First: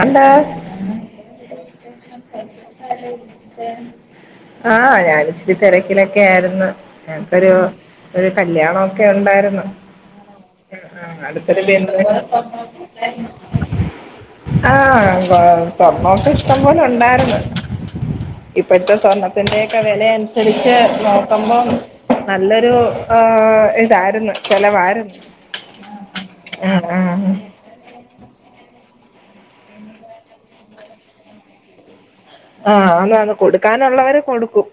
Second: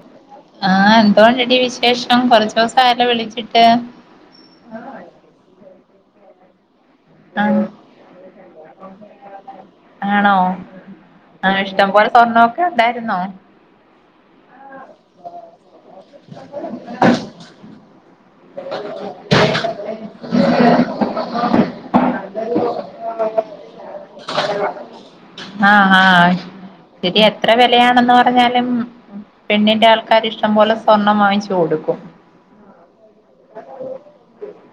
എന്താ ആഹ് എന്തോണടി വിശേഷം കൊറച്ച് ദിവസം ആയല്ലോ വിളിച്ചിട്ട് ആഹ് ഞാൻ ഇച്ചിരി തിരക്കിലൊക്കെ ആയിരുന്നു ഞങ്ങക്കൊരു ആഹ് ഒരു കല്യാണം ഒക്കെ ഉണ്ടായിരുന്നു ആണോ ആഹ് അടുത്തൊരു ഇഷ്ടം ബന്ധുവിന്റെ പോലെ സ്വർണ്ണൊക്കെ ഉണ്ടായിരുന്നോ ആഹ് സ്വർണം ഒക്കെ ഇഷ്ടം പോലെ ഉണ്ടായിരുന്നു ഇപ്പഴത്തെ സ്വർണത്തിന്റക്കെ വിലയനുസരിച്ച് നോക്കുമ്പം നല്ലൊരു ആ ഇതായിരുന്നു ചെലവായിരുന്നു ആഹ് ആഹ് ശരി ആഹ്ആഹ് എത്ര വിലയാണെന്ന് പറഞ്ഞാലും പെണ്ണിന്റെ ആൾക്കാർ ഇഷ്ടം പോലെ സ്വർണ്ണം വാങ്ങിച്ചു കൊടുക്കും ആഹ് അന്ന്ന്ന് കൊടുക്കാനുള്ള വര് കൊടുക്കും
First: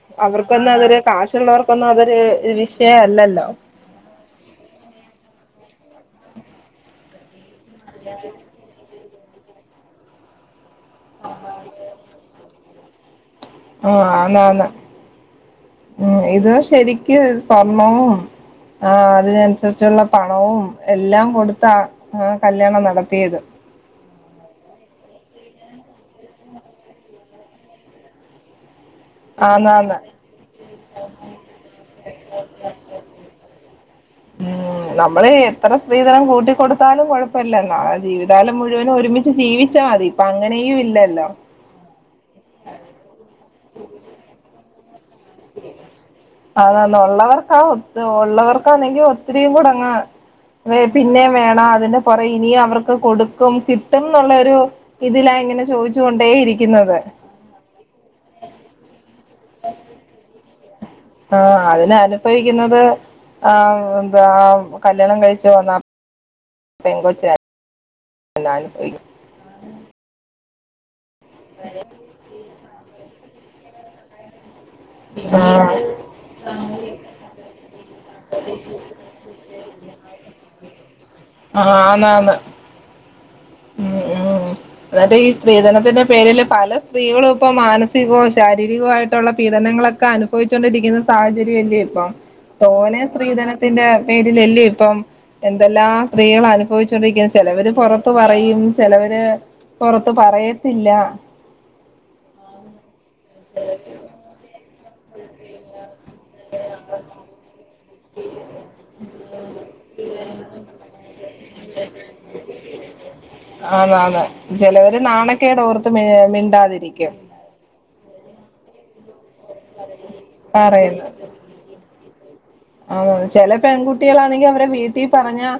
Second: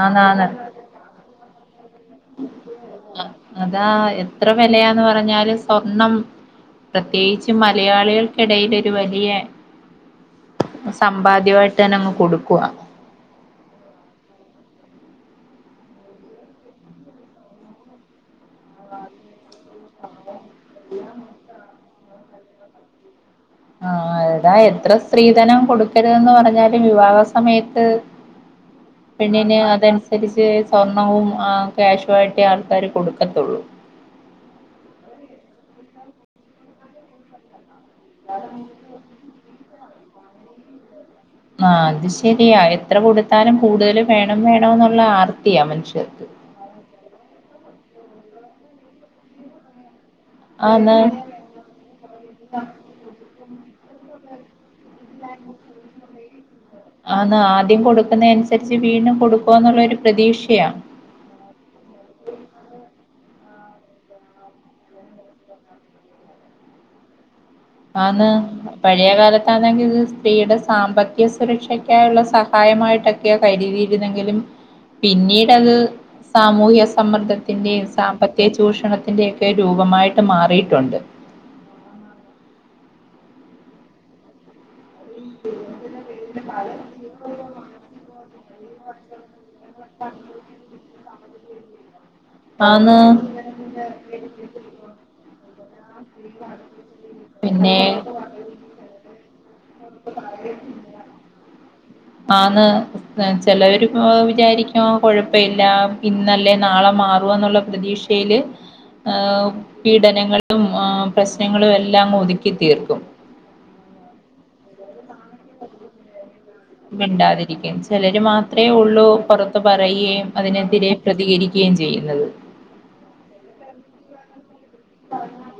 ആന്നാന്ന് അവർക്കൊന്നും അതൊരു കാശുള്ളവർക്കൊന്നും അതൊരു വിഷയം അല്ലല്ലോ താ എത്ര വിലയാന്ന് പറഞ്ഞാലും സ്വർണം പ്രത്യേകിച്ച് മലയാളികൾക്കിടയിൽ ഒരു വലിയ സമ്പാദ്യമായിട്ട് തന്നെ അങ്ങ് കൊടുക്കുവാ ആഹ് ആന്ന്ആന്ന് ഉം ഇത് ശരിക്കും സ്വർണവും ആ അതിന് അനുസരിച്ചുള്ള പണവും എല്ലാം കൊടുത്താ ആ കല്യാണം നടത്തിയത് ആഹ് എടാ എത്ര സ്ത്രീധനം കൊടുക്കരുതന്ന് പറഞ്ഞാലും വിവാഹ സമയത്ത് പെണ്ണിന് ആന്നാന്ന് അതനുസരിച്ച് സ്വർണവും ആ ക്യാഷുവായിട്ടേ ആൾക്കാര് കൊടുക്കത്തൊള്ളൂ ഉം നമ്മള് എത്ര സ്ത്രീധനം കൂട്ടി കൊടുത്താലും കൊഴപ്പല്ലല്ലൊ ജീവിതകാലം മുഴുവനും ഒരുമിച്ച് ജീവിച്ചാ മതി ഇപ്പ അങ്ങനെയും ഇല്ലല്ലോ ആഹ് അത് ശരിയാ എത്ര കൊടുത്താലും കൂടുതൽ വേണം വേണം എന്നുള്ള ആർത്തിയാ മനുഷ്യർക്ക് അതാന്ന ഉള്ളവർക്കാ ഒത് ഉള്ളവർക്കാണെങ്കിൽ ഒത്തിരിയും കൂടങ്ങ് ആന്ന് പിന്നെ വേണ അതിന്റെ പുറേ ഇനിയും അവർക്ക് കൊടുക്കും കിട്ടുംന്നൊള്ളരു ഇതിലാ ഇങ്ങനെ ചോയിച്ചു കൊണ്ടേ ഇരിക്കുന്നത് അന്ന് ആദ്യം കൊടുക്കുന്നെ അനുസരിച്ച് വീണ്ടും കൊടുക്കും എന്നുള്ളരു പ്രതീക്ഷയാ ആഹ് അതിന് അനുഭവിക്കുന്നത് ആ എന്താ കല്യാണം കഴിച്ചു വന്നാ പെങ്കോച്ചാ ആന്ന് പഴയ കാലത്താണെങ്കി ഇത് സ്ത്രീയുടെ സാമ്പത്തിക സുരക്ഷയ്ക്കായുള്ള സ ഹായ മായിട്ടൊക്കെ കരുതിയിരുന്നെങ്കിലും പിന്നീട് അത് ആഹ് സാമൂഹ്യ സമ്മർദ്ദത്തിന്റെയും സാമ്പത്തിക ചൂഷണത്തിന്റെക്കെ രൂപമായിട്ട് മാറിയിട്ടുണ്ട് ആഹ് ആന്ന് ആന്ന് ഉം ഉം എന്നിട്ട് ഈ സ്ത്രീധനത്തിന്റെ പേരില് പല സ്ത്രീകളും ഇപ്പൊ മാനസികോ ശാരീരികോ ആയിട്ടുള്ള പീഡനങ്ങളൊക്കെ അനുഭവിച്ചോണ്ടിരിക്കുന്ന സാഹചര്യംല്ലേ ഇപ്പം തോനെ ആന്ന് സ്ത്രീധനം ത്തിന്റെ പേരിലല്ലേ ഇപ്പം എന്തെല്ലാം സ്ത്രീകള് അനുഭവിച്ചൊണ്ടിരിക്കുന്നു ചിലവര് പിന്നെ പൊറ ത്ത് പറയും ചെലവര് പുറത്ത് പറയത്തില്ല ആന്ന് ചിലവരിപ്പൊ വിചാരിക്കോ കൊഴപ്പല്ല ഇന്നല്ലേ നാളെ മാറോന്നുള്ള പ്രതീക്ഷയില് പീഡനങ്ങളും പ്രശ്നങ്ങളും എല്ലാം ഒതുക്കി തീർക്കും ആന്ന് ആന്ന് ചിലവര് നാണക്കേടോർത്ത് മ മിണ്ടാതിരിക്കും മിണ്ടാതിരിക്കും ചിലര് മാത്രേ ഉള്ളൂ പുറത്ത് പറയുകയും അതിനെതിരെ പറയുന്നത് പ്രതികരിക്കുകയും ചെയ്യുന്നത് ആഹ് ചെല പെൺകുട്ടികളാണെങ്കി അവരെ വീട്ടിൽ പറഞ്ഞാ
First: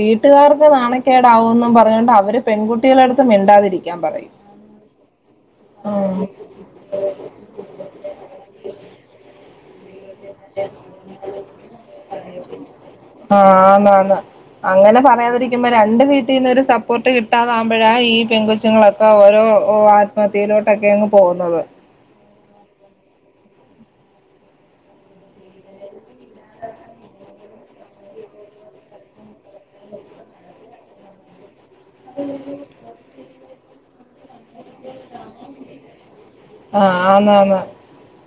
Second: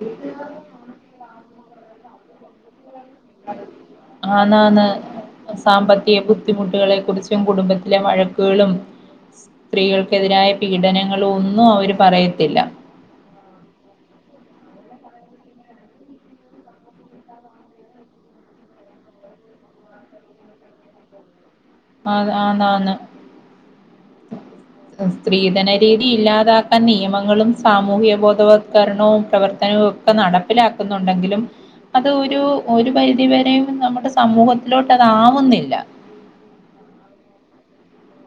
വീട്ടുകാർക്ക് നാണക്കേടാവുന്നും പറഞ്ഞുകൊണ്ട് അവര് പെൺകു കുട്ടികളടുത്ത് മിണ്ടാതിരിക്കാൻ പറയും ആന്നാന്ന് സാമ്പത്തിക ആഹ് ബുദ്ധിമുട്ടുകളെ കുറിച്ചും കുടുംബത്തിലെ വഴക്കുകളും സ്ത്രീകൾ എതിരായ പീഡനങ്ങളും ഒന്നും അവര് പറയത്തില്ല ആന്നന്ന് അങ്ങനെ പറയാതിരിക്കുമ്പോ രണ്ട് വീട്ടിന്നും ഒരു സപ്പോർട്ട് കിട്ടാതമ്പയ ഈ പെങ്കോച്ചുങ്ങളൊ ക്കെ ഓരോ ആത്മഹത്യയിലോട്ടൊക്കെയങ്ങ് പോന്നത് അത് അന്നന്ന് സ്ത്രീധനരീതി ഇല്ലാതാക്കാൻ നിയമങ്ങളും സാമൂഹിക ബോധവത്കരണവും പ്രവർത്തനവും ഒക്കെ നടപ്പിലാക്കുന്നുണ്ടെങ്കിലും അത് ഒരു ഒരു പരിധി വരെയും നമ്മുടെ സമൂഹത്തിലോട്ട് അതാവുന്നില്ല ആന്ന് ആന്ന്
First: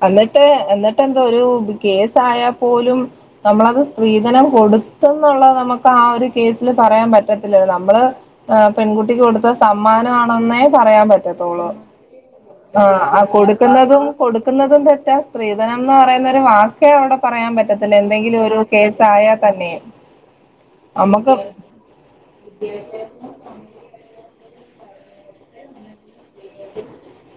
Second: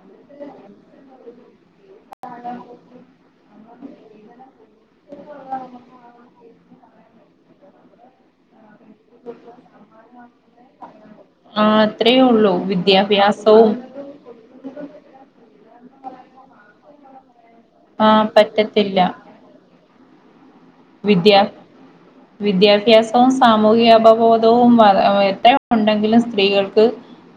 അന്നിട്ട് എന്നിട്ട് എന്തോരു കേസായാൽ പോലും നമ്മളത് സ്ത്രീധനം കൊടുത്തന്നുള്ളത് നമുക്ക് ആ ഒരു കേസില് പറയാൻ പറ്റത്തില്ല നമ്മള് ആഹ് പെൺകുട്ടിക്ക് കൊടുത്ത സമ്മാനാണെന്നേ പറയാൻ പറ്റ ആ തോളു അത്രയേ ഉള്ളൂ ആഹ് ആ വിദ്യാഭ്യാസവും കൊടുക്കുന്ന തും കൊടുക്കുന്നതും തെറ്റാ സ്ത്രീധനം എന്ന് പറയുന്ന ഒരു വ ക്കെ അവിടെ പറയാൻ പറ്റത്തില്ല ആ എന്തെങ്കിലും ഒരു പറ്റത്തില്ല കേസായാൽ തന്നെയും വിദ്യ വിദ്യാഭ്യാസോം സാമൂഹിക അപബോധവും വള എത്ര ഉണ്ടെങ്കിലും സ്ത്രീകൾക്ക്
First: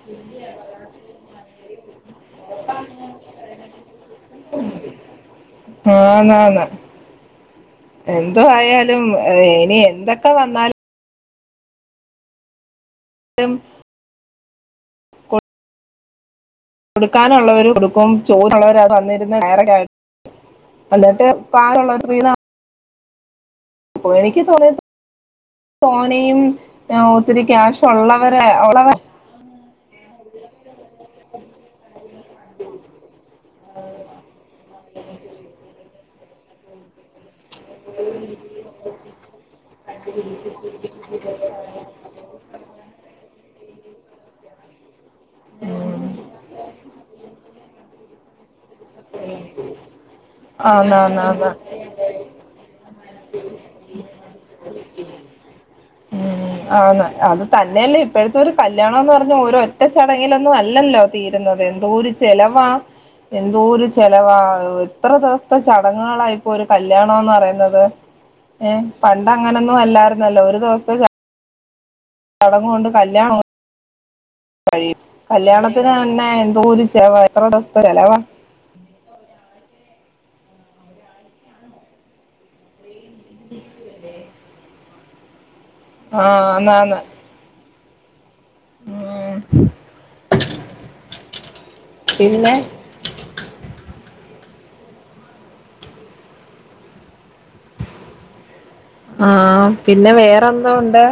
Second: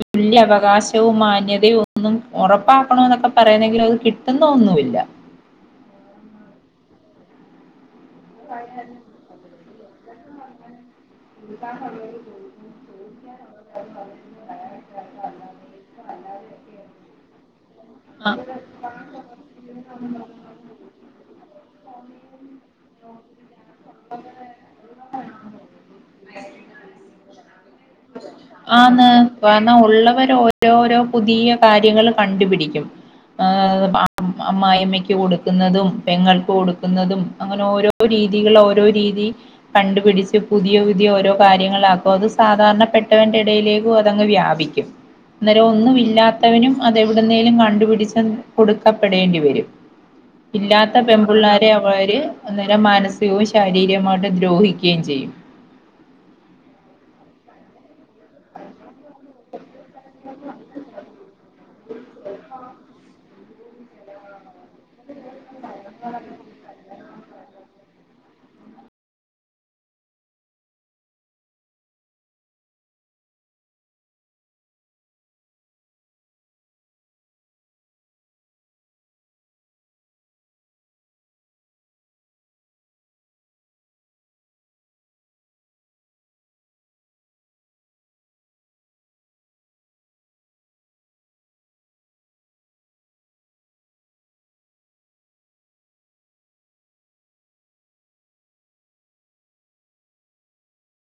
തുല്യവകാശവും മാന്യതയും ഒന്നും ഒറപ്പാക്കണോ എന്നൊക്കെ പറയുന്നെങ്കിലും അത് കിട്ടുന്ന ഒന്നുഇല്ല ആന്നന്ന് എന്തോ ആയാലും അഹ് ഇനി എന്തൊക്കെ വന്നാലും എന്താ പറഞ്ഞെന്ന് ചോയിക്കണം ചോയിക്കാൻ [unintelligible] കൊടുക്കാനുള്ളവര് കൊടുക്കും ആ ചോന്നുള്ളവര് അത് വന്നിരുന്ന് ഡയറക്റ്റയിട്ട് അന്നിട്ട് പാലുള്ളവര് റിന്ന ഓഹ് എനിക്ക് തോന്നിയത് തോനെയും ഒത്തിരി ക്യാഷ്ഒള്ളവരെ ഒള്ളവരെ വാന്ന ഉള്ളവര് ഓരോരോ പുതിയ കാര്യങ്ങൾ കണ്ടുപിടിക്കുംആഹ് അമ്മായിമ്മയ്ക്ക് കൊടുക്കുന്നതും പെങ്ങൾക്ക് കൊടുക്കുന്നതും അങ്ങനെ ഓരോ രീതികൾ ഓരോ രീതി കണ്ടുപിടിച്ച് പുതിയ പുതിയ ഓരോ കാര്യങ്ങളാക്കും അപ്പൊ അത് സാധാരണപ്പെട്ടവന്റെ ഇടയിലേക്കും അതങ്ങ് വ്യാപിക്കും അന്നേരം ഒന്നും ഇല്ലാത്തവനും അതെ എവിടുന്നേലും കണ്ടുപിടിച്ച കൊടുക്കപ്പെടേണ്ടി വരും ആന്ന് ഇല്ലാത്ത ആന്ന് ആന്ന് പെമ്പിള്ളാരെ അവര് അന്നേരം മാനസികവും ശാരീരികമായിട്ട് ദ്രോഹിക്കുകയും ചെയ്യും ഉം, ആന്ന് അത് തന്നെയല്ലേ ഇപ്പഴ്ത്തോരു കല്യാണം എന്ന് പറഞ്ഞ ഓരോ ഒറ്റ ചടങ്ങിലൊന്നും അല്ലല്ലോ തീരുന്നത് എന്തോരു ചെലവാ ആ എന്തോരു ചെലവാ എത്ര ദിവസ്ത്തെ ചടങ്ങുകളാഇപ്പോ ഒരു കല്യാണോന്ന് പറയുന്നത് ഏഹ് പണ്ട് അങ്ങനൊന്നും അല്ലാരുന്നല്ലോ ഒരു ദിവസ്ത്തെ ചടങ്ങു ഉണ്ട് കല്യാണോം കഴിയും കല്യാണത്തിന് തന്നെ എന്തോരുച്ചവാ എത്ര ദിവസത്തെ ചെലവാ ഇങ്ങു വരെ ആഹ് അന്നാന്ന് ഉം പിന്നെ ആഹ് പിന്നെ വേറെന്തോ ഉണ്ട്